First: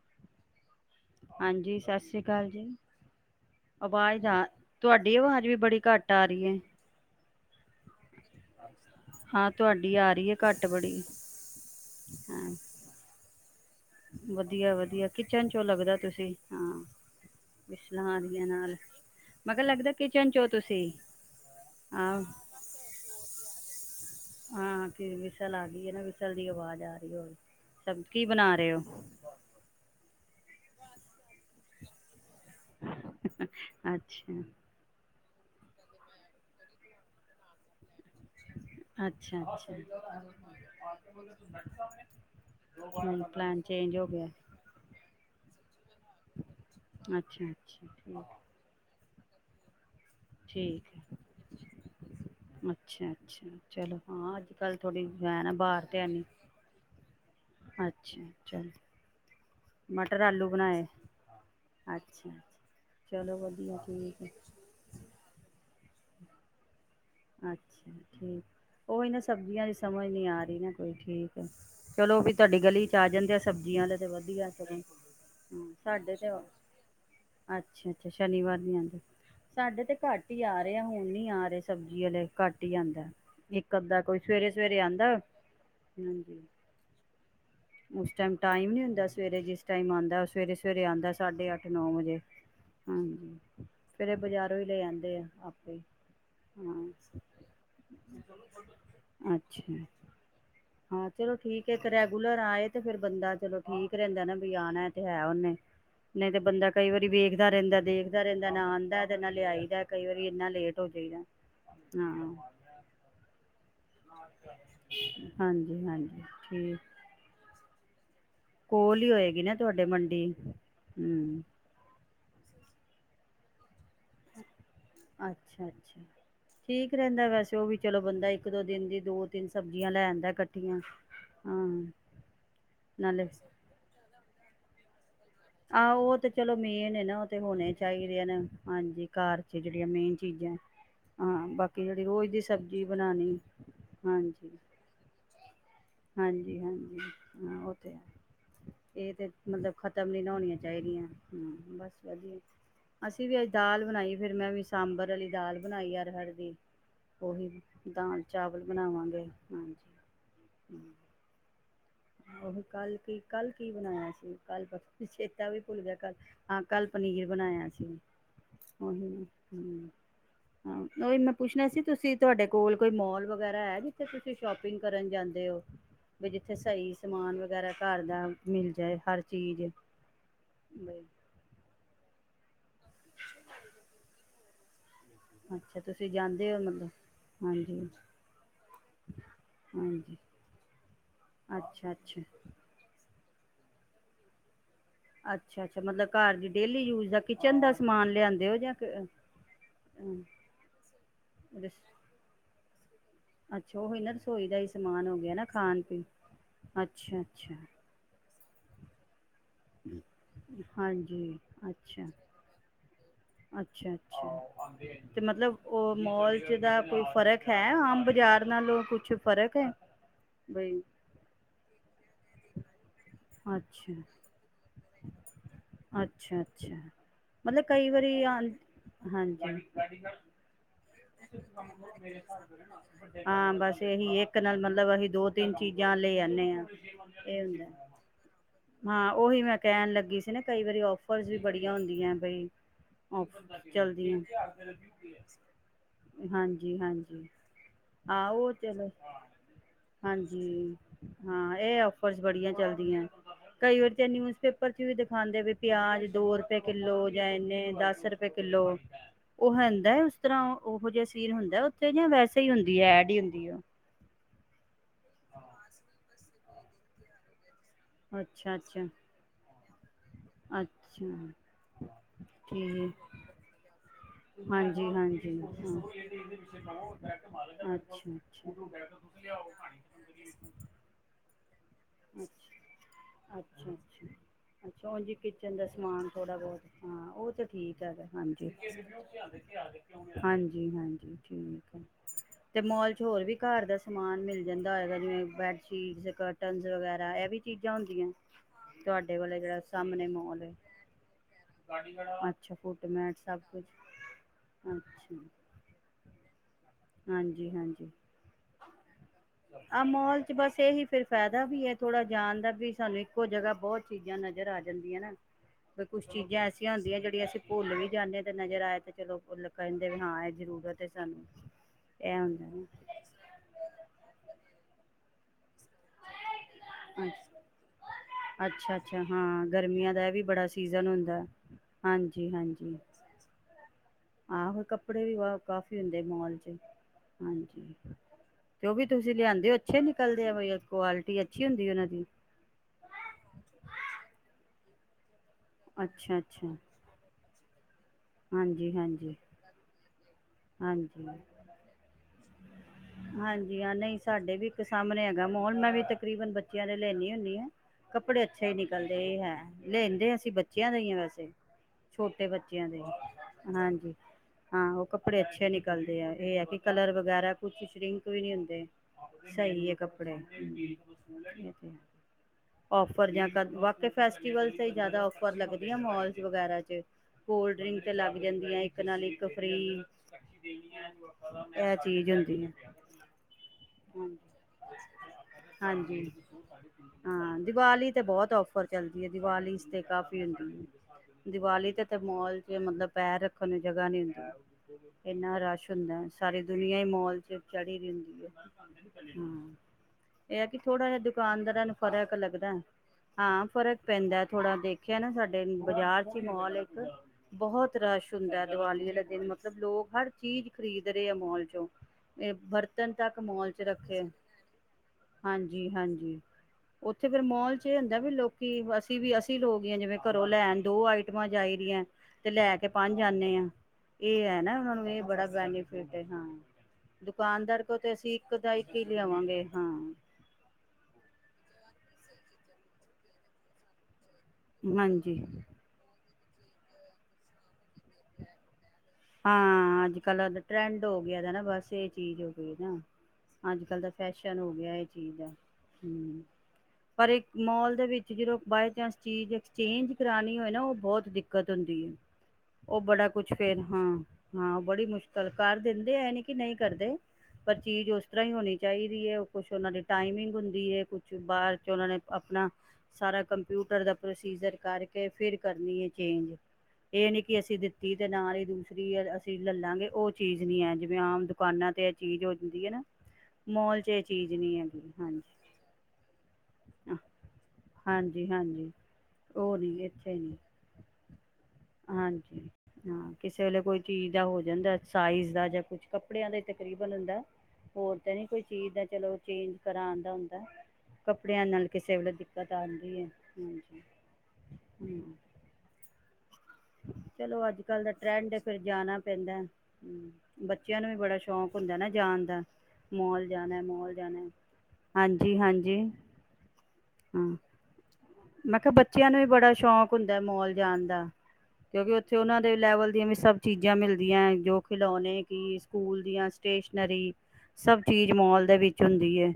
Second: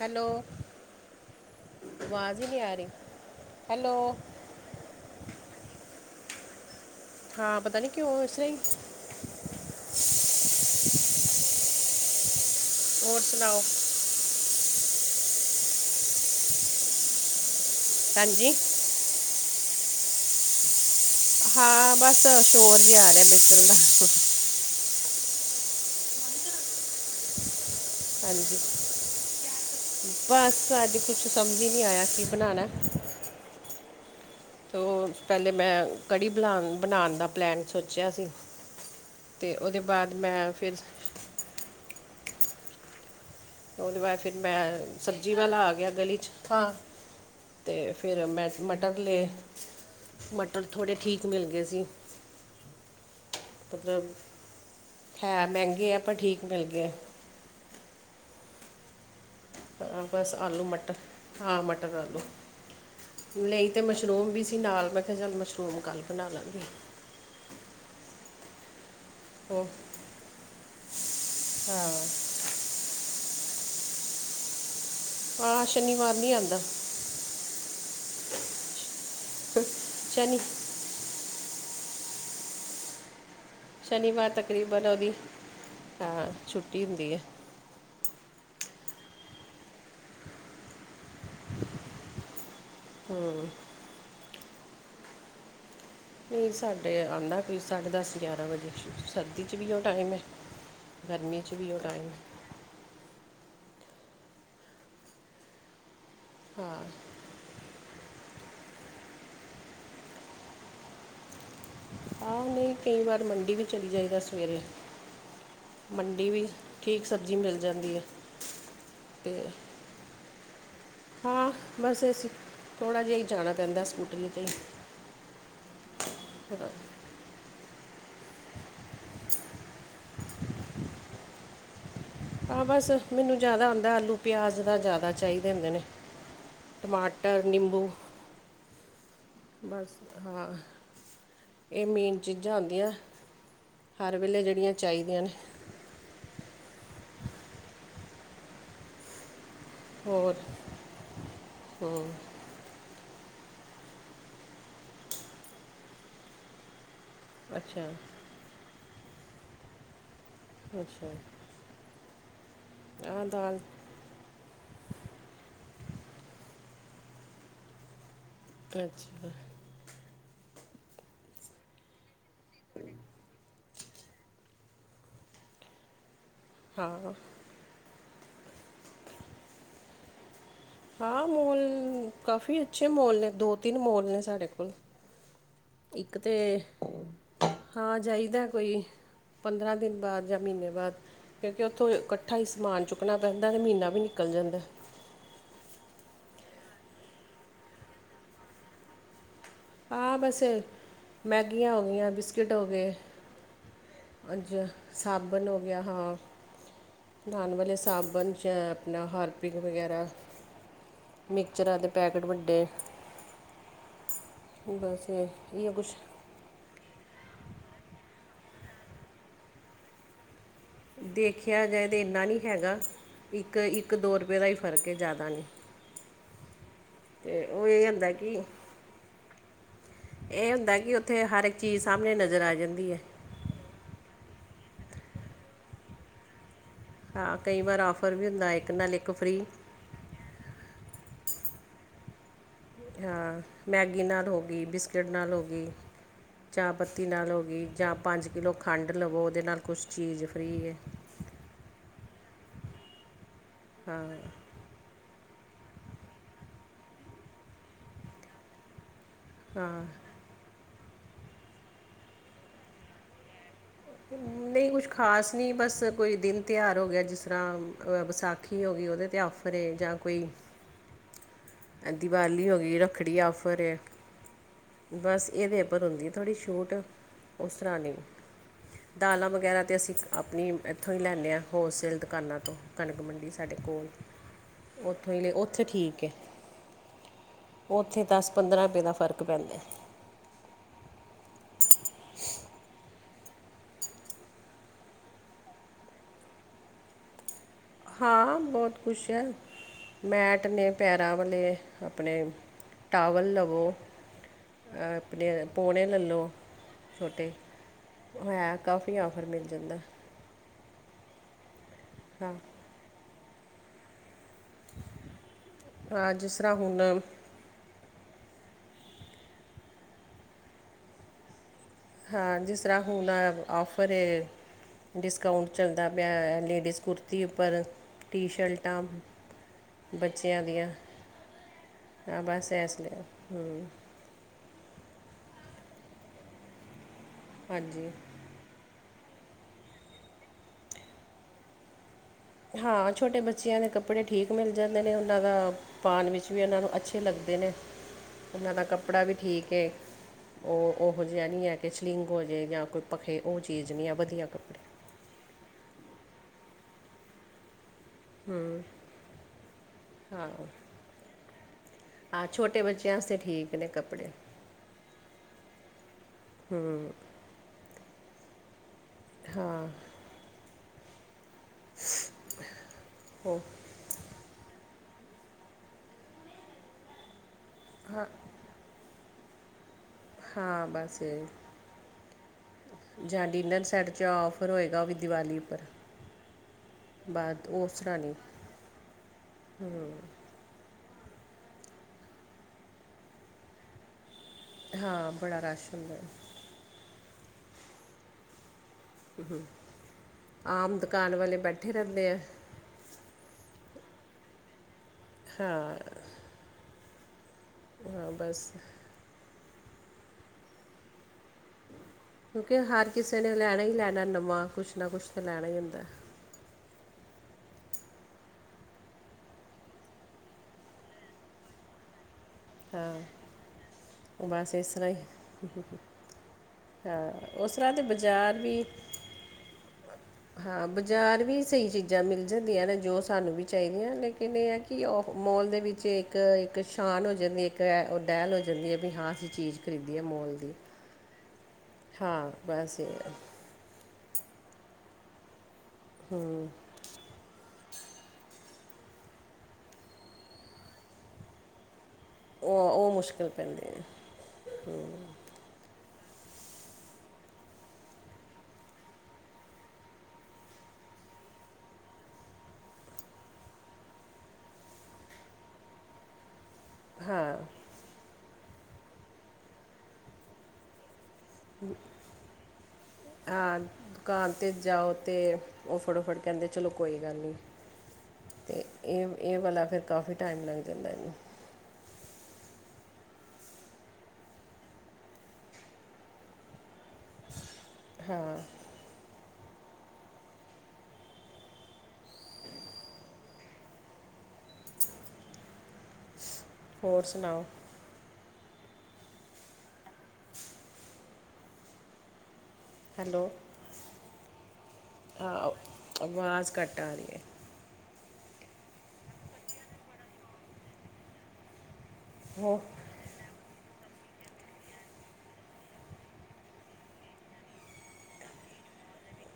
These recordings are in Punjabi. ਹੈਲੋ ਹਾਂਜੀ ਸਤਿ ਸ੍ਰੀ ਆਵਾਜ਼ ਹੀ ਅਕਾਲ ਨਹੀਂ ਜੀ ਆ ਰਹੀ ਹੈਲੋ ਆਵਾਜ਼ ਆ ਤੁਹਾਡੀ ਆਵਾਜ਼ ਵੀ ਬੜੀ ਘੱਟ ਆ ਰਹੀ ਹੈ ਹਾਂ ਪਤਾ ਨੀ ਕਿਉਂ ਇਸ ਲਈ੍ਹਾਂ ਹੀ ਹਾਂ ਤੁਹਾਡੀ ਆ ਰਹੀ ਹੈ ਘੱਟ ਬੜੀ ਹ ਹੋਰ ਸੁਣਾਓ ਵਧੀਆ ਵਧੀਆ ਕਿਚਨ ਚੋਂ ਲੱਗਦਾ ਤੁਸੀਂ ਹਾਂ ਹਾਂਜੀ ਮੈਂ ਕਿਹਾ ਲੱਗਦਾ ਕਿਚਨ ਚੋਂ ਤੁਸੀਂ ਹਾਂ ਬਸ ਸ਼ੋਰ ਵੀ ਆ ਰਿਹਾ ਬਿਸਣ ਦਾ ਹਾਂ ਤੇ ਵਿਸ਼ਲ ਆ ਗਈ ਹੈ ਨਾ ਵਿਸਲ ਦੀ ਆਵਾਜ਼ ਆ ਰਹੀ ਹੋਵੇ ਸਬ ਕੀ ਬਣਾ ਹਾਂਜੀ ਰਹੇ ਹੋ ਬਸ ਅੱਜ ਕੁਛ ਸਮਝ ਹੀ ਨਹੀਂ ਆਇਆ ਕੀ ਬਣਾਉਣਾ ਅੱਛਾ ਪਹਿਲੇ ਮੈਂ ਕੜੀ ਬਣਾਉਣ ਬਣਾਉਣ ਦਾ ਪਲੈਨ ਸੋਚਿਆ ਸੀ ਅੱਛਾ ਅਤੇ ਉਹਦੇ ਅੱਛਾ ਬਾਅਦ ਮੈਂ ਫਿਰ [inaudible] ਉਹਦੇ ਬਾਅਦ ਗਿਆ ਫਿਰ ਮੈਂ ਸਬਜ਼ੀ ਵਾਲਾ ਆ ਗਿਆ ਗਲੀ 'ਚ ਥਾਂ ਅੱਛਾ ਅਤੇ ਅੱਛਾ ਫਿਰ ਮੈਂ ਮਟਰ ਲਏ ਠੀਕ ਮਟਰ ਥੋੜ੍ਹੇ ਹੈ ਠੀਕ ਮਿਲ ਗਏ ਸੀ ਅੱਛਾ ਅੱਛਾ ਚਲੋ ਹਾਂ ਅੱਜ ਕੱਲ ਥੋੜੀ ਹੈ ਨਾ ਬਾਹਰ ਤੇ ਆਪਾਂ ਐਨੀ ਠੀਕ ਮਿਲ ਗਏ ਅੱਛਾ ਚਲ ਮਟਰ ਬਸ ਆਲੂ ਬਣਾਏ ਮਟਰ ਹਾਂ ਮਟਰ ਆਲੂ ਅੱਛਾ ਚਲੋ ਨਹੀਂ ਵਧੀਆ ਤੇ ਠੀਕ ਹੈ ਮਸ਼ਰੂਮ ਵੀ ਸੀ ਨਾਲ ਮੈਂ ਕਿਹਾ ਚੱਲ ਮਸ਼ਰੂਮ ਕੱਲ ਬਣਾ ਲੈਣਗੇ ਅੱਛਾ ਠੀਕ ਉਹਨਾਂ ਸਬਜ਼ੀਆਂ ਉਹ ਦੀ ਸਮਝ ਨੀ ਆ ਰਹੀ ਨਾ ਕੋਈ ਠੀਕ ਹਾਂ ਚਲੋ ਵੀ ਤੁਹਾਡੀ ਗਲੀ ਚ ਆ ਜਾਂਦੇ ਆ ਸਬਜ਼ੀਆਂ ਵਾਲੇ ਤੇ ਵਧੀਆ ਹਾਂ ਹੂੰ ਸ਼ਨੀਵਾਰ ਸਾਡੇ ਤੇ ਨਹੀਂੀ ਆਉਂਦਾ ਅੱਛਾ ਅੱਛਾ ਸ਼ਨੀਵਾਰ ਨੀ ਆਦੇ ਸਾਡੇ ਤੇ ਘੱਟ ਹੀ ਸ਼ਨੀ ਯਾਰ ਹੁਣ ਨੀ ਆ ਰਹੇ ਸਬਜ਼ੀ ਵਾਲਲੇ ਘੱਟ ਹੀ ਜਾਂਦਾ ਇੱਕ ਅੱਧਾ ਕੋਈ ਸ਼ਨੀਵਾਰ ਸਵੇਰੇ ਸਵੇਰੇ ਤਕਰੀਬਨ ਆਉਂਦਾ ਹਾਂਜੀ ਰੁੱਟੀ ਹਦੀ ਹੈ ਉਸ ਟਾਈਮ ਟਾਈਮ ਨੀ ਹੁੰਦਾ ਸਵੇਰੇ ਜਿਸ ਟਾਈਮ ਆਉਂਦਾ ਸਵੇਰੇ ਸਵੇਰੇਉਂਦਾ ਸਾਢੇ ਅੱਠ ਨੌ ਵਜੇ ਹਮ ਫੇਿਰ ਇਹ ਬਜ਼ਾਰੋਂ ਹੀ ਲੈ ਆਦੇ ਆ ਆਪੇ ਨਹੀਂ ਸਾਡੇ ਹਾਂ ਆਉਂਦਾ ਕੋਈ ਸਾਢੇ ਦਸ ਗਿਆਰਾਂ ਵਜੇ ਸਰਦੀ 'ਚ ਵੀ ਅੱਛਾ ਉਹ ਟਾਈਮ ਹੈ ਹਾਂ ਚਲੋ ਗਰਮੀ 'ਚ ਠੀਕ ਵੀ ਹੈ ਉਹ ਇੱਕ ਟਾਈਮ ਰੈਗੂਲਰ ਆਏ ਤੇ ਫਿਰ ਬੰਦਾ ਚਲੋ ਠੀਕ ਰਹਿੰਦਾ ਨਾ ਵੀ ਆਣਾ ਤੇ ਹੈ ਨੇ ਨਹੀਂ ਤੇ ਤਾਂ ਬੰਦਾ ਕਈ ਵਾਰੀ ਵੇਖਦਾ ਰਹਿੰਦਾ ਦੇਖ ਦਾ ਰਹਿੰਦਾ ਨਾ ਆਉਂਦਾ ਤੇ ਨਾ ਲਿਆਈਦਾ ਕਈ ਵਾਰੀ ਇੰਨਾ ਲੇਟ ਹੋ ਜਾਈਦਾ ਹਾਂ ਆਹੋ ਨਹੀਂ ਕਈ ਵਾਰ ਮੰਡੀ ਵਿੱਚ ਚਲੀ ਜਾਈਦਾ ਸਵੇਰੇ ਹਾਂਜੀ ਹਾਂਜੀ ਮੰਡੀ ਵੀ ਠੀਕ ਸਬਜ਼ੀ ਮਿਲ ਜਾਂਦੀ ਹੈ ਕੋਲ ਹੀ ਤੇ ਹੋਏਗੀ ਨਾ ਤੁਹਾਡੇ ਮੰਡੀ ਹਮ ਹਾਂ ਬਸ ਅਂ ਥੋੜ੍ਹਾ ਜਿਹਾ ਹੀ ਜਾਣਾ ਪੈਂਦਾ ਸਕੂਟਰੀ 'ਤੇ ਹੀ ਅੱਛਾ ਅੱਛਾ ਠੀਕ ਰਹਿੰਦਾ ਵੈਸੇ ਉਹ ਵੀ ਚਲੋ ਬੰਦਾ ਇੱਕ ਦੋ ਦਿਨ ਦੀ ਦੋ ਤਿੰਨ ਸਬਜ਼ੀਆਂ ਲੈਣਦਾ ਇਕੱਠੀਆਂ ਹਾਂ ਆਹ ਬਸ ਨਾਲੇ ਮੈਨੂੰ ਜਿਆਦਾ ਆਉਂਦਾ ਆਲੂ ਪਿਆਜ ਦਾ ਜ਼ਿਆਦਾ ਚਾਹੀਦਾ ਆਹੋ ਉਹ ਤੇ ਚਲੋ ਮੇਨ ਨੇ ਨਾ ਉਹ ਤੇ ਹੋਣੇ ਨਿੰਬੂ ਚਾਹੀਦੇ ਆ ਨਾ ਹਾਂਜੀ ਘਰ ਇਥੇ ਜਿਹੜੀਆਂ ਬਸ ਮੇਨ ਹਾਂ ਚੀਜ਼ਾਂ ਹਾਂ ਬਾਕੀ ਇਹ ਜਿਹੜੀ ਮੇਨ ਰੋਜ਼ ਦੀ ਚੀਜ਼ਾਂ ਸਬਜ਼ੀ ਹੁੰਦੀਆਂ ਬਣਾਉਣੀ ਹਰ ਵੇਲੇ ਹਾਂਜੀ ਜਿਹੜੀਆਂ ਚਾਹੀਦੀਆਂ ਨੇ ਹਾਂਜੀ ਹਾਂਜੀ ਹਾਂ ਉਹ ਤੇ ਹੈ ਇਹ ਤੇ ਮਤਲਬ ਖਤਮ ਨਹੀਂ ਨਾ ਹੋਰ ਹੋਣੀਆਂ ਚਾਹੀਦੀਆਂ ਬਸ ਹੂੰ ਵਧੀਆ ਅਸੀਂ ਵੀ ਅੱਜ ਦਾਲ ਬਣਾਈ ਫਿਰ ਮੈਂ ਵੀ ਸਾਂਬਰ ਵਾਲੀ ਦਾਲ ਬਣਾਈ ਹਰ ਹਰ ਦੀ ਉਹੀ ਅੱਛਾ ਦਾਲ ਚਾਵਲ ਬਣਾਵਾਂਗੇ ਹਾਂਜੀ ਅੱਛਾ ਉਹਹੀ ਕੱਲ੍ਹ ਕੀ ਆ ਕੱਲ੍ਹ ਦਾਲ ਕੀ ਬਣਾਉਣਾ ਸੀ ਕੱਲ੍ਹ ਪ ਚਛੇਤਾ ਵੀ ਭੁੱਲ ਗਿਆ ਕੱਲ ਹਾਂ ਕੱਲ੍ਹ ਪਨੀਰ ਬਣਾਇਆ ਸੀ ਸੋਨੀ ਅੱਛਾ ਹ ਹਾਂ ਉਹੀ ਮੈਂ ਪੁੱਛਣਾ ਸੀ ਤੁਸੀਂ ਤੁਹਾਡੇ ਕੋਲ ਕੋਈ ਮੋਲ ਵਗੈਰਾ ਹੈ ਜਿੱਥੇ ਤੁਸੀਂ ਸ਼ੋਪਿੰਗ ਕਰਨ ਜਾਂਦੇ ਹੋ ਹ ਵੀ ਜਿੱਥੇ ਸਹੀ ਸਮਾਨ ਵਗੈਰਾ ਘਰ ਦਾ ਮਿਲ ਜਾਏ ਹਰ ਚੀਜ਼ ਬਈ ਹਾਂ ਮੋਲ ਕਾਫੀ ਅੱਛੇ ਮੋਲ ਨੇ ਦੋ ਤਿੰਨ ਮੋਲ ਨੇ ਸਾਡੇ ਕੋਲ ਅੱਛਾ ਤੁਸੀਂ ਇੱਕ ਤੇ ਜਾਂਦੇ ਹੋ ਮਤਲਬ ਹਾਂਜੀ ਹਾਂ ਚਾਹੀਦਾ ਕੋਈ ਪੰਦਰਾਂ ਦਿਨ ਹਾਂਜੀ ਬਾਅਦ ਜਾਂ ਮਹੀਨੇ ਬਾਅਦ ਕਿਉਂਕਿ ਉੱਥੋਂ ਅੱਛਾ ਅੱਛਾ ਇਕੱਠਾ ਹੀ ਸਮਾਨ ਚੁੱਕਣਾ ਪੈਂਦਾ ਅਤੇ ਮਹੀਨਾ ਵੀ ਨਿਕਲ ਜਾਂਦਾ ਅੱਛਾ ਅੱਛਾ ਮਤਲਬ ਘਰ ਦੀ ਡੇਲੀ ਯੂਜ ਦਾ ਕਿਚਨ ਦਾ ਸਮਾਨ ਲਿਆਂਦੇ ਹੋ ਜਾਂ ਹਾਂ ਅ ਬਸ ਰਸ ਮੈਗੀਆਂ ਹੋ ਗਈਆਂ ਬਿਸਕਿਟ ਹੋ ਗਏ ਅੱਛਾ ਉਹੀ ਨਾ ਰਸੋਈ ਅੱਜ ਦਾ ਹੀ ਸਮਾਨ ਨਾ ਸਾਬਣ ਹੋ ਗਿਆ ਖਾਣ ਪੀਣ ਹਾਂ ਅੱਛਾ ਨਉਣ ਅੱਛਾ ਵਾਲੇ ਸਾਬਣ ਛ ਆਪਣਾ ਹਾਰਪਿਕ ਵਗੈਰਾ ਹਾਂਜੀ ਮਿਕਚਰਾਂ ਦੇ ਅੱਛਾ ਪੈਕਟ ਵੱਡੇ ਅੱਛਾ ਅੱਛਾ ਬਸ ਤੇ ਮਤਲਬ ਇਹ ਕੁਝ ਉਹ ਮੋਲ ਚ ਦਾ ਕੋਈ ਫ਼ਰਕ ਹੈ ਆਮ ਬਾਜ਼ਾਰ ਨਾਲੋਂ ਕੁਛ ਫ਼ਰਕ ਹੈ ਬਈ ਦੇਖਿਆ ਜਾਏ ਤਾਂ ਇੰਨਾ ਨਹੀਂ ਹੈਗਾ ਇੱਕ ਅੱਛਾ ਇੱਕ ਦੋ ਰੁਪਏ ਦਾ ਹੀ ਫ਼ਰਕ ਹੈ ਜ਼ਿਆਦਾ ਨਹੀਂ ਅੱਛਾ ਅੱਛਾ ਤੇ ਮਤਲਬ ਉਹ ਇਹ ਕਈ ਹੁੰਦਾ ਵਾਰੀ ਕਿ ਹਾਂਜੀ ਇਹ ਹੁੰਦਾ ਕਿ ਉੱਥੇ ਹਰ ਇੱਕ ਚੀਜ਼ ਸਾਹਮਣੇ ਨਜ਼ਰ ਆ ਜਾਂਦੀ ਹੈ ਹਾਂ ਬਸ ਅਸੀ ਇੱਕ ਨਾਲ ਮਤਲਬ ਅਸੀਂ ਦੋ ਤਿੰਨ ਚੀਜ਼ਾਂ ਲੈ ਆਦੇ ਹਾਂ ਹਾਂ ਇਹ ਕਈ ਹੁੰਦਾ ਵਾਰ ਆਫਰ ਵੀ ਹੁੰਦਾ ਇੱਕ ਨਾਲ ਇੱਕ ਹਾਂ ਫ੍ਰੀ ਉਹੀ ਮੈਂ ਕਹਿਣ ਲੱਗੀ ਸੀ ਨਾ ਕਈ ਵਾਰੀ ਆਔਫਰਸ ਵੀ ਬੜੀਆਂ ਹੁੰਦੀਆਂ ਬਈ ਔਫ ਹਾਂ ਮੈਗੀ ਚੱਲਦੀਆਂ ਨਾਲ ਹੋ ਗਈ ਬਿਸਕਿਟ ਨਾਲ ਹੋ ਗਈ ਚਾਹ ਹਾਂਜੀ ਪੱਤੀ ਹਾਂਜੀ ਨਾਲ ਹੋ ਗਈ ਜਾਂ ਪੰਜ ਹਾਂ ਕਿਲੋ ਉਹ ਖੰਡ ਚਲੋ ਲਵੋ ਉਹਦੇ ਨਾਲ ਕੁਛ ਚੀਜ਼ ਫ੍ਰਰੀ ਹੈ ਹਾਂਜੀ ਹਾਂ ਇਹ ਫਰਸ ਬੜੀਆਂ ਚੱਲਦੀਆਂ ਕਈ ਵਾਰ ਹਾਂ ਤੇ ਨਿਊਜ਼ਪੇਪਰ ਪਰ ਚ ਵੀ ਦਿਖਾਉਦੇ ਵੀ ਪਿਆਜ ਦੋ ਰੁਪਏ ਕਿੱਲੋ ਜਾਂ ਇਨੇ ਦਸ ਰੁਪਏ ਕਿੱਲੋ ਉਹ ਹਾਂ ਹੁੰਦਾ ਉਸ ਤਰ੍ਹਾਂ ਉਹੋ ਜਹਾ ਸੀਰ ਹੁੰਦਾ ਉੱਥੇ ਜਾਂ ਵੈਸੇ ਹੀ ਹੁੰਦੀ ਐਡ ਹੀ ਹੁੰਦੀ ਹੈ ਨਹੀਂ ਕੁਛ ਖ਼ਾਸ ਨਹੀਂ ਬਸ ਕੋਈ ਦਿਨ ਤਿਉਹਾਰ ਹੋ ਗਿਆ ਜਿਸ ਤਰ੍ਹਾਂ ਅੱਛਾ ਵਿਸਾਖੀ ਹੋ ਅੱਛਾ ਗਈ ਉਹਦੇ 'ਤੇ ਔਫਰ ਜਾਂ ਕੋਈ ਅੱਛਾ ਦੀਵਾਲੀ ਹੋ ਗਈ ਠੀਕ ਰੱਖੜੀ ਆਫਰ ਹਾਂਜੀ ਬਸ ਹਾਂਜੀ ਇਹਦੇ ਹਾਂ ਉੱਪਰ ਹੁੰਦੀ ਆ ਥੋੜ੍ਹੀ ਛੂਟ ਉਸ ਅੱਛਾ ਤਰ੍ਹਾਂ ਨ ਅੱਛਾ ਦਾਲਾਂ ਵਗੈਰਾ ਅਤੇ ਅਸੀਂ ਆਪਣੀ ਇੱਥੋਂ ਹੀ ਲੈਂਦੇ ਹਾਂ ਹੋਲਸੇਲ ਅੱਛਾ ਦੁਕਾਨਾਂ ਤੋਂ ਕਣਕ ਮੰਡੀ ਸਾਡੇ ਅੱਛਾ ਕੋਲ ਅੱਛਾ ਉੱਥੋਂ ਹੀ ਲ ਉੱਥੇ ਠੀਕ ਹੈ ਥੋੜਾਹੁਤ ਹਾਂ ਉਹ ਤੇ ਠੀਕ ਉੱਥੇ ਹੈਗਾ ਦਸ ਹਾਂਜੀ ਪੰਦਰਾਂ ਰੁਪਏ ਦਾ ਫ਼ਰਕ ਪੈਂਦਾ ਹਾਂਜੀ ਹਾਂਜੀ ਠੀਕ ਹੈ ਤੇ ਮੋਲ ਚ ਹੋਰ ਵੀ ਘਰ ਦਾ ਸਮਾਨ ਮਿਲ ਜਾਂਦਾ ਹੈਗਾ ਜਿਵੇਂ ਬੈਡਸ਼ੀਟ ਨ ਵਗੈਰਾ ਇਹ ਵੀ ਚੀਜ਼ਾਂ ਹੁੰਦੀਆਂ ਹਾਂ ਬਹੁਤ ਕੁਛ ਤੁਹਾਡੇ ਹੈ ਕੋਲ ਜਿਹੜਾ ਸਮਣੇ ਮੈਟ ਮਲ ਨੇ ਪੈਰਾਂ ਵਾਲੇ ਆਪਣੇ ਅੱਛਾ ਟਮੈਂਟ ਟਾਵਲ ਸਭ ਕੁਛ ਲਵੋ ਅੱਛਾ ਅਹ ਪਣੇ ਲੱਲੋ ਛੋਟੇ ਹਾਂਜੀ-ਹਾਂਜੀ ਹੈ ਕਾਫੀ ਔਫਰ ਮਿਲ ਜਾਂਦਾ ਆਹ ਮੋਲ ਬਸ ਇਹੀ ਫਿਰ ਫਾਇਦਾ ਵੀ ਹੈ ਥੋੜ੍ਹਾ ਹਾਂ ਜਾਣ ਦਾ ਵੀ ਸਾਨੂੰ ਇੱਕ ਇੱਕੋ ਜਗ੍ਹਾ ਬਹੁਤ ਚੀਜ਼ਾਂ ਨਜ਼ਰ ਆ ਜਾਂਦੀਆਂ ਨਾ ਕੁੱਛ ਹਾਂ ਜਿਸ ਚੀਜ਼ਾਂ ਤਰ੍ਹਾਂ ਐਸੀਆਂ ਹੁੰਦੀਆਂ ਹੁਣ ਜਿਹੜੀਆਂ ਅਸੀਂ ਭੁੱਲ ਵੀ ਜਾਂਦੇ ਤੇ ਨਜ਼ਰ ਆਇ ਤੇ ਚਲੋ ਭੱਲ ਕਹਿੰਦੇ ਹਾਂ ਇਹ ਜ਼ਰੂਰਤ ਹੈ ਸਾਨੂੰ ਇਹ ਹਾਂ ਹੁੰਦਾ ਜਿਸ ਤਰ੍ਹਾਂ ਨਾ ਹੁਣ ਔਫਰ ਡਿਸਕਾਊਂਟ ਚੱਲਦਾ ਪਿਆ ਲੇਡੀਜ਼ ਕੁੁਰਤੀ ਅੱਛਾ ਉੱਪਰ ਟੀ ਸ਼ਰਟਾਂ ਅੱਛਾ-ਅੱਛਾ ਹਾਂ ਗਰਮੀਆਂ ਦਾ ਇਹ ਵੀ ਬੱਚਿਆਂ ਬੜਾ ਦੀਆਂ ਸੀਜ਼ਨ ਹੁੰਦਾ। ਆ ਬਸੇ ਅਸ ਹਮ ਆਹੋਿਰ ਕੱਪੜੇ ਵੀ ਵ ਕਾਫੀ ਹੁੰਦੇ ਮੋਲ ਚ ਹਾਂਜੀ ਤੇ ਵੀ ਤੁਸੀਂ ਲਿਆਂਦੇ ਹੋ ਅੱਛੇ ਨਿਕਲਦੇ ਆ ਕੁਆਲਟੀ ਅੱਛੀ ਹੁੰਦੀ ਉਹਨਾਂ ਦੀ ਹਾਂ ਛੋਟੇ ਬੱਚਿਆਂ ਦੇ ਕੱਪੜੇ ਠੀਕ ਮਿਲ ਜਾਂਦੇ ਨੇ ਉਹਨਾਂ ਦਾ ਪਾਉਣ ਵਿੱਚ ਵੀ ਅੱਛਾ-ਅੱਛਾ ਉਹਨਾਂ ਨੂੰ ਅੱਛੇ ਲੱਗਦੇ ਨੇ ਉਹਨਾਂ ਦਾ ਕੱਪੜਾ ਵੀ ਹਾਂਜੀ-ਹਾਂਜੀ ਠੀਕ ਹੈ ਹਾਂਜੀ ਉਹ ਉਹ ਹਾਂਜੀ ਹਾਂਜੀ ਜਿਹਾ ਨਹੀਂ ਹੈ ਕਿ ਸ਼ਲਿੰਗ ਹੋ ਜਾਵੇ ਜਾਂ ਕੋਈ ਭੱਖੇ ਉਹ ਹਾਂਜੀ ਚੀਜ਼ ਹਾਂ ਨਹੀਂ ਹੈ ਵਧੀਆ ਸਾਡੇ ਵੀ ਕੱਪੜੇ ਇੱਕ ਸਾਹਮਣੇ ਹੈਗਾ ਮੋਲ ਮੈਂ ਵੀ ਤਕਰੀਬਨ ਬੱਚਿਆਂ ਨੇ ਲੈਦੀ ਹੁੰਦੀ ਆ ਕੱਪੜੇ ਅੱਛੇ ਹੀ ਨਿਕਲਦੇ ਇਹ ਹੈ ਲੈਂਦੇ ਹਾਂ ਅਸੀਂ ਬੱਚਿਆਂ ਦਾ ਹੀ ਆ ਵੈਸੇ ਹਾਂ ਛੋਟੇ ਬੱਚਿਆਂ ਦੇ ਵਾਸਤੇ ਠੀਕ ਨੇ ਹਾਂਜੀ ਕੱਪੜੇ ਹਾਂ ਕੱਪੜੇ ਅੱਛੇ ਨਿਕਲਦੇ ਆ ਇਹ ਹੈ ਕਿ ਕਲਰ ਵਗੈਰਾ ਕੁਛ ਸ਼ਿੰਕ ਵੀ ਨੀ ਹੁੰਦੇ ਸਹੀ ਹੈ ਕੱਪ ਫਰ ਜਾਂ ਹੋ ਕ ਵਾਕਫ ਫੈਸਵਲ ਜਿਆਦਾ ਫਰ ਲੱਗਦੀਆਂ ਮੋਲਸ ਵਗੈਰਾ ਚ ਕੋਲਡ ਡਰਿੰਕ ਤੇ ਹਾਂ ਲੱਗ ਜਾਂਦੀਆਂ ਕਨੀ ਕਫਰੀ ਹਾਂ ਬਸ ਇਹ ਚੀਜ਼ ਹੁੰਦੀ ਆ ਜਾਂ ਡਿਨਰ ਸੈੱਟ 'ਚ ਫ਼ਰ ਹੋਏਗਾ ਵੀ ਦਿਵਾਲੀ ਉੱਪਰ ਹਾਂਜੀ ਹਾਂ ਬਾਅਦ ਉਸ ਦੀਵਾਲੀ ਤਰ੍ਹਾਂ ਤੇ ਨਹੀਂ ਬਹੁਤ ਔਫਰ ਚੱਲਦੀ ਹੈ ਦੀਵਾਲੀ ਇਸ ਤੇ ਕਾਫ਼ੀ ਹੁੰਦੀ ਦੀਵਾਲੀ ਤੇ ਮੋਲ ਚ ਮਤਲਬ ਪੈਰ ਰੱਖਣ ਨੂੰ ਜਗ੍ਹਾ ਨੀ ਹੁੰਦਾ ਇੰਨਾ ਰਸ਼ ਹੁੰਦਾ ਸਾਰੀ ਦੁਨੀਆਂ ਹੀ ਮੋਲ ' ਚੜ੍ਹੀ ਦੀ ਹੁੰਦੀ ਹੈ ਹਮ ਇਹ ਹੈ ਕਿ ਆਮ ਥੋੜਾ ਜਹਾ ਦੁਕਾਨ ਵਾਲੇ ਦੁਕਾਨਦਾਰਾਂ ਬੈਠੇ ਨੂੰ ਰਹਿੰਦੇ ਫ਼ਰਕ ਆ ਲੱਗਦਾ ਹਾਂ ਫ਼ਰਕ ਪੈਂਦਾ ਥੋੜਾ ਦੇਖਿਆ ਨਾ ਸਾਡੇ ਹਾਂ ਬਾਜ਼ਾਰ ਚ ਹੀ ਮੋਲ ਇੱਕ ਬਹੁਤ ਹਾਂ ਰਸ਼ ਹੁੰਦਾ ਬਸ ਦੀਵਾਲੀ ਵਾਲੇ ਦਿਨ ਮਤਲਬ ਲੋਕ ਹਰ ਚੀਜ਼ ਖਰੀਦ ਰਹੇ ਆ ਮੋਲ ਚੋਂ ਇਹ ਕਿਉਂਕਿ ਹਰ ਬਰਤਨ ਤੱਕ ਕਿਸੇ ਨੇ ਮੋਲ 'ਚ ਲੈਣਾ ਹੀ ਰੱਖੇ ਲੈਣਾ ਨਵਾਂ ਕੁਛ ਨਾ ਕੁਛ ਤਾਂ ਲੈਣਾ ਹੀ ਹਾਂਜੀ ਹੁੰਦਾ ਹਾਂਜੀ ਉੱਥੇ ਫੇਿਰ ਮੋਲ ਚ ਇਹ ਹੁੰਦਾ ਵੀ ਲੋਕੀ ਅਸੀਂ ਵੀ ਅਸੀਂ ਲੋ ਗਈ ਜਿਵੇਂ ਘਰੋਂ ਲੈਣ ਦੋ ਆਈਟਮਾਂ ਜਾਈ ਰਿਆਂ ਤੇ ਲੈ ਕੇ ਪਜ ਹਾਂ ਅਨੇ ਆਾਂ ਉਹ ਹੈ ਬਸ ਨਾ ਇਸ ਉਹਨਾਂ ਨੂੰ ਤਰ੍ਹਾਂ ਹੀ ਇਹ ਬੜਾ ਬੈਨੀਫਿਟ ਹੈ ਹਾਂ ਹਾਂ ਉਸ ਦੁਕਾਨਦਾਰ ਤਰ੍ਹਾਂ ਕੋਲ ਤੇ ਅਸੀਂ ਇੱਕ ਬਾਜ਼ਾਰ ਵੀ ਦਾ ਇੱਕ ਆਵਾਂਗੇ ਹਾਂ ਹਾਂ ਬਾਜ਼ਾਰ ਵੀ ਸਹੀ ਚੀਜ਼ਾਂ ਮਿਲ ਜਾਂਦੀਆਂ ਨੇ ਜੋ ਸਾਨੂੰ ਵੀ ਚਾਹੀਦੀਆਂ ਲੇ ਕਹਿੰਦੇ ਆ ਕਿ ਉਹ ਹਾਂਜੀ ਮੋਲ ਦੇ ਵਿੱਚ ਇੱਕ ਇੱਕ ਸ਼ਾਨ ਹੋ ਜਾਂਦੀ ਇੱਕ ਡੈਲ ਹੋ ਜਾਂ ਜਾਂਦੀ ਆ ਵੀ ਹਾਂ ਅਸੀਂ ਚੀਜ਼ ਹਾਂ ਖਰੀਦੀ ਅੱਜ ਹੈ ਮੋਲ ਕੱਲ ਦੀ ਟਰੈਂਡ ਹੋ ਗਿਆ ਦਾ ਨਾ ਬਸ ਇਹ ਚੀਜ਼ ਹੋ ਹਾਂ ਗਈ ਨਾ ਬਸ ਇਹ ਹੈ। ਅੱਜ ਕੱਲ ਦਾ ਫੈਸ਼ਨ ਹੋ ਗਿਆ ਇਹ ਚੀਜ਼ ਆ ਹਮ ਪਰ ਇੱਕ ਮੋਲ ਦੇ ਵਿੱਚ ਜਦੋਂ ਬਏ ਚਾਂਸ ਚੀਜ਼ ਐਕਸਚੇਂਜ ਕਰਾਣੀ ਹੋਏ ਨਾ ਉਹ ਬਹੁਤ ਦਿੱਕਤ ਹੁੰਦੀ ਹੈ ਉਹ ਬੜਾ ਮੁਸ਼ਕਲ ਕੁਛ ਫੇਰ ਪੈਂਦੇ ਨੇ ਹਾਂ ਹਾਂ ਉਹ ਬੜੀ ਮੁਸ਼ਕਿਲ ਕਰ ਦਿੰਦੇ ਹੈ ਨੀ ਕਿ ਨਹੀਂ ਕਰਦੇ ਪਰ ਚੀਜ਼ ਉਸ ਤਰ੍ਹਾਂ ਹੀ ਹੋਣੀ ਚਾਹੀਦੀ ਹੈ ਉਹ ਕੁਛ ਉਹਨਾਂ ਦੀ ਟਾਈਮਿੰਗ ਹੁੰਦੀ ਹੈ ਕੁਛ ਬਾਹਰ ਚ ਉਹਨਾਂ ਨੇ ਆਪਣਾ ਸਾਰਾ ਕੰਪਿਊਟਰ ਦਾ ਪ੍ਰੋਸੀਜਰ ਕਰਕੇ ਫਿਰ ਕਰਨੀ ਹੈ ਚੇਂਜ ਇਹ ਨੀ ਹਾਂ ਕਿ ਅਸੀਂ ਦਿੱਤੀ ਤੇ ਨਾਲ ਹੀ ਦੂਸਰੀ ਅਸੀਂ ਲੈ ਲਾਂਗੇ ਉਹ ਚੀਜ਼ ਨੀ ਹੈ ਜਿਵੇਂ ਆਮੁ ਦੁਕਾਨਾਂ ਤੇ ਇਹ ਚੀਜ਼ ਹੋ ਜਾਂਦੀ ਹੈ ਨਾ ਹਾਂ ਮੋਲ ਚ ਇਹ ਦੁਕਾਨ ਚੀਜ਼ ਤੇ ਨਹੀਂ ਹੈਗੀ ਜਾਓ ਤੇ ਹਾਂਜੀ ਉਹ ਫਟੋਫਟ ਕਹਿੰਦੇ ਚਲੋ ਕੋਈ ਗੱਲ ਨਹੀਂ ਹਾਂਜੀ ਤੇ ਹਾਂਜੀ ਇਹ ਇਹ ਉਹ ਵਾਲਾ ਨੀ ਫਿਰ ਕਾਫ਼ੀ ਇੱਥੇ ਨੀ ਟਾਈਮ ਲੱਗ ਜਾਂਦਾ ਇਹਨੂੰ ਹਾਂਜੀ ਹਾਂ ਕਿਸੇ ਵੇਲੇ ਕੋਈ ਚੀਜ਼ ਦਾ ਹੋ ਜਾਂਦਾ ਸਾਈਜ਼ ਦਾ ਜਾਂ ਕੁਛ ਕੱਪੜਿਆਂ ਦਾ ਤਕਰੀਬਨ ਹੁੰਦਾ ਹੋਰ ਤਾਂ ਨਹੀਂੀ ਕੋਈ ਚੀਜ਼ ਦਾ ਚਲੋ ਚੇਂਜ ਕਰਨ ਦਾ ਹੁੰਦਾ ਏ ਕੱਪੜਿਆਂ ਨਾਲ ਕਿਸੇ ਵੇਲੇ ਦਿੱਕਤ ਆਡ ਰਿਏ ਹਮ ਹੋਰ ਸੁਣਾਓ ਚਲੋ ਅੱਜ ਕੱਲ ਦਾ ਟਰੈਂਡ ਫਿਰ ਜਾਣਾ ਪੈਂਦਾ ਬੱਚਿਆਂ ਨੂੰ ਵੀ ਬੜਾ ਸ਼ੌਕ ਹੁੰਦਾ ਨਾ ਜਾਣ ਦਾ ਮੋਲ ਹੈਲੋ ਜਾਣਾ ਹੈ ਮੋਲ ਜਾਣਾ ਹੈ ਹਾਂ ਹਾਂਜੀ ਹਾਂਜੀ ਆਵਾਜ਼ ਘੱਟ ਆ ਰਹੀ ਹੈ ਹਾਂ ਮੈਂ ਕਿਹਾ ਬੱਚਿਆਂ ਨੂੰ ਵੀ ਬੜਾ ਸ਼ੌਕ ਹੁੰਦਾ ਹੈ ਮੌਲ ਜਾਣ ਦਾ ਕਿਉਂਕਿ ਉੱਥੇ ਉਹਨਾਂ ਦੇ ਹੋ ਲੈਵਲ ਦੀਆਂ ਵੀ ਸਭ ਚੀਜ਼ਾਂ ਮਿਲਦੀਆਂ ਜੋ ਖਿਲੋਣੇ ਕਿ ਸਕੂਲ ਦੀਆਂ ਸਟੇਸ਼ਨਰੀ ਸਭ ਚੀਜ਼ ਮੋਲ ਦੇ ਵਿੱਚ ਹੁੰਦੀ ਹੈ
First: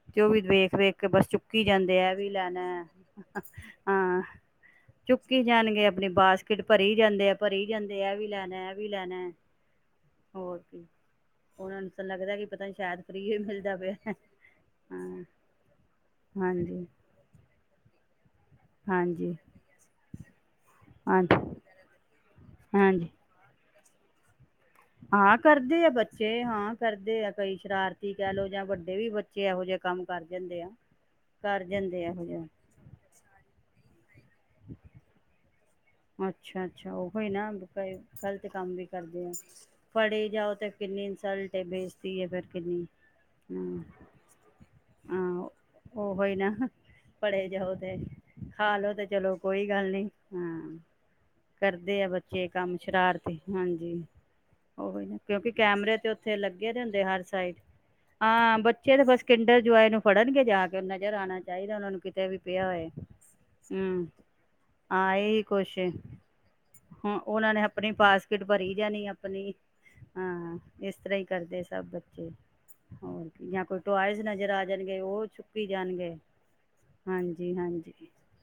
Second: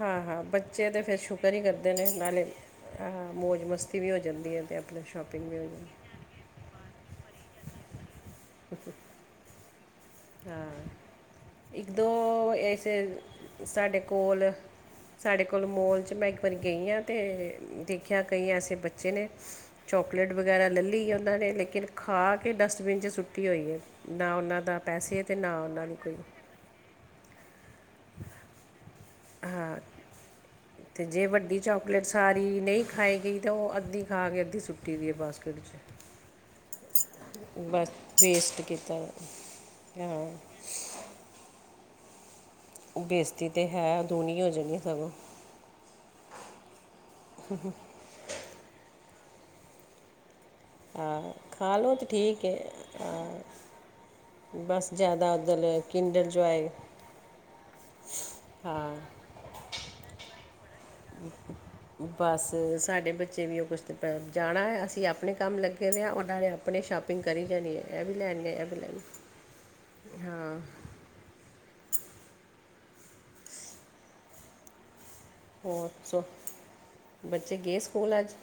ਹਾਂ ਤੇ ਉਹ ਵੀ ਹਾਂ ਵੇਖ ਬੱਚੇ ਵੇਖ ਤਾਂ ਕੇ ਫਿਰ ਬਸ ਸ਼ੁਕਰ ਹੀ ਚੁੱਕੀ ਕਰਦੇ ਜਾਂਦੇ ਨੇ ਆ ਇਹ ਵੀ ਨਾਲੇ ਲੈਣਾ ਹੈ। ਹਾਂ ਮੌਜ ਮਸਤੀ ਵੀ ਹੋ ਹਾਂ ਜਾਂਦੀ ਹੈ ਅਤੇ ਆਪ ਨਾਲੇ ਚੁੱਕੀ ਸ਼ੋਪਿੰਗ ਵੀ ਹੋ ਜਾਣਗੇ ਜਾਂਦੀ ਆਪਣੀ ਬਾਸਕਿਟ ਭਰੀ ਜਾਂਦੇ ਆ ਭਰੀ ਜਾਂਦੇ ਇਹ ਵੀ ਲੈਣਾ ਇਹ ਵੀ ਲੈਣਾ ਹੋਰ ਕੀ ਹਾਂ ਉਹਨਾਂ ਇੱਕ ਨੂੰ ਤਾਂ ਦੋ ਲੱਗਦਾ ਕਿ ਪਤਾ ਨੀ ਇਸੇ ਸ਼ਾਇਦ ਫ੍ਰਰੀ ਹੀ ਮਿਲਦਾ ਪਿਆ ਸਾਡੇ ਹੈ। ਕੋਲ ਹਾਂ ਸਾਡੇ ਕੋਲ ਮੋਲ 'ਚ ਮੈਂ ਇੱਕ ਵਾਰੀ ਹਾਂਜੀ ਗਈ ਹਾਂ ਅਤੇ ਦੇਖਿਆ ਕਈ ਐਸੇ ਬੱਚੇ ਨੇ ਹਾਂਜੀ ਚੋਕਲੇਟ ਵਗੈਰਾ ਲੈ ਲਈ ਉਹਨਾਂ ਹਾਂਜੀ ਨੇ ਲੇਕਿਨ ਖਾ ਕੇ ਡਸਟਬਿਨ 'ਚ ਹਾਂਜੀ ਸੁੱਟੀ ਹੋਈ ਹੈ ਨਾ ਉਹਨਾਂ ਦਾ ਪੈਸੇ ਤੇ ਹਾਂ ਨਾ ਕਰਦੇ ਉਹਨਾਂ ਆ ਦੀ ਕੋਈ ਬੱਚੇ ਹਾਂ। ਕਰਦੇ ਆ ਕਈ ਸ਼ਰਾਰਤੀ ਕਹਿ ਲਓ ਜਾਂ ਵੱਡੇ ਵੀ ਬੱਚੇ ਇਹੋ ਜਿਹੇ ਕੰਮ ਕਰ ਜਾਂਦੇ ਆ ਅਤੇ ਜੇ ਵੱਡੀ ਕਰ ਜਾਂਦੇ ਚਾਕਲੇਟ ਇਹੋ ਜਿਹਾ ਸਾਰੀ ਨਹੀਂ ਖਾਾਈ ਗਈ ਤਾਂ ਉਹ ਅੱਧੀ ਖਾ ਕੇ ਅੱਧੀ ਸੁੱਟੀ ਦੀ ਹੈ ਬਸਕਟ [unintelligible] ਅੱਛਾ ਅੱਛਾ ਉਹੀ ਨਾਈ ਗ਼ਲਤ ਵੇਸਟ ਕੰਮ ਵੀ ਕੀਤਾ ਕਰਦੇ ਆ ਹਾਂ ਫੜੇ ਜਾਓ ਤੇ ਕਿੰਨੀ ਇਨਸਲਟ ਬੇਇਜ਼ਤੀ ਹੈ ਫਿਰ ਕਿੰਨੀ ਬੇਇੱਜ਼ਤੀ ਤਾਂ ਹਮ ਹੈ ਦੂਣੀ ਹੋ ਜਾਣੀ ਸਗੋਂ ਹਾਂ ਉਹ ਹੀ ਨਾ ਪੜੇ ਜਾਓ ਤੇ ਖਾ ਲੋੋ ਤੇ ਚਲੋ ਕੋਈ ਗੱਲ ਨੀ ਹਾਂ ਹਾਂ ਖਾ ਲਓ ਕਰਦੇ ਤਾਂ ਆ ਠੀਕ ਬੱਚੇ ਹੈ ਕੰਮ ਸ਼ਰਾਰਤੀ ਹਾਂਜੀ ਬਸ ਉਹੀ ਨਾ ਜ਼ਿਆਦਾ ਕਿਉਂਕਿ ਉਧਰ ਕੈਮਰੇ ਤੇ ਕਿੰਡਰ ਉੱਥੇ ਜੋਏ ਲੱਗੇ ਦੇ ਹੁੰਦੇ ਹਰ ਸਾਈਡ ਹਾਂ ਬੱਚੇ ਤੇ ਬਸ ਕਿਿੰਡਰ ਜਆਏ ਨੂੰ ਫੜਨਗੇ ਜਾ ਕੇ ਨਜ਼ਰ ਆਉਣਾ ਚਾਹੀਦਾ ਉਹਨਾ ਨੂੰ ਕਿਤੇ ਵੀ ਬਸ ਪਿਆ ਹੋਏ ਸਾਡੇ ਬੱਚੇ ਵੀ ਉਹ ਕੁਛ ਤੇ ਹਮ ਪੈ- ਜਾਣਾ ਹੈ ਅਸੀਂ ਹਾਂ ਆਪਣੇ ਇਹਹੀ ਕੰਮ ਕੁਛ ਲੱਗੇ ਦੇ ਆ ਉਹਨਾਂ ਨੇ ਆਪਣੇ ਹਾਂ ਸ਼ਾਪਿੰਗ ਕਰੀ ਉਹਨਾਂ ਨੇ ਜਾਣੀ ਹੈ ਆਪਣੀ ਇਹ ਵੀ ਬਾਸਕਿਟ ਲੈਣੀ ਹੈ ਇਹ ਭਰੀ ਵੀ ਜਾਣੀ ਲੈਣੀ ਆਪਣੀ ਹਾਂ ਇਸ ਇਸ ਤਰ੍ਹਾਂ ਹੀ ਕਰਦੇ ਸਭ ਬੱਚੇ ਹੋਰ ਜਾਂ ਕੋਈ ਟੋਇਜ਼ ਨਜ਼ਰ ਆ ਜਾਣਗੇ ਉਹੁ ਚੁੱਕੀ ਹੋਰ ਜਾਣਗੇ ਸੋ ਹਾਂਜੀ ਬੱਚੇ ਗਏ ਹਾਂਜੀ ਸਕੂਲ ਅੱਜ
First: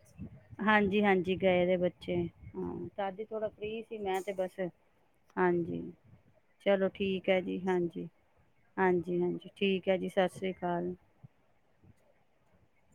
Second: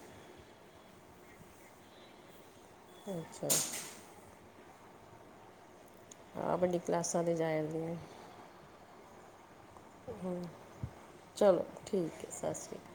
ਹਾਂਜੀ ਹਾਂਜੀ ਗਏ ਦੇ ਬੱਚੇ ਹਾਂ ਦਾਦੀ ਥੋੜਾ ਅੱਛਾ ਫਲੀ ਮੈਂ ਤੇ ਬਸ ਹਾਂਜੀ ਹਾਂ ਵੱਡੀ ਚਲੋ ਕਲਾਸਾਂ ਠੀਕ ਦੇ ਹੈ ਜੀ ਜਾਣਦੇ ਨੇ ਹਾਂਜੀ ਹਾਂਜੀ ਹਾਂਜੀ ਠੀਕ ਹੈ ਜੀ ਸਤਿ ਸ਼੍ਰੀ ਅਕਾਲ ਚਲੋ ਠੀਕ ਹੈ ਸਤਿ ਸ਼੍ਰੀ ਅਕਾਲ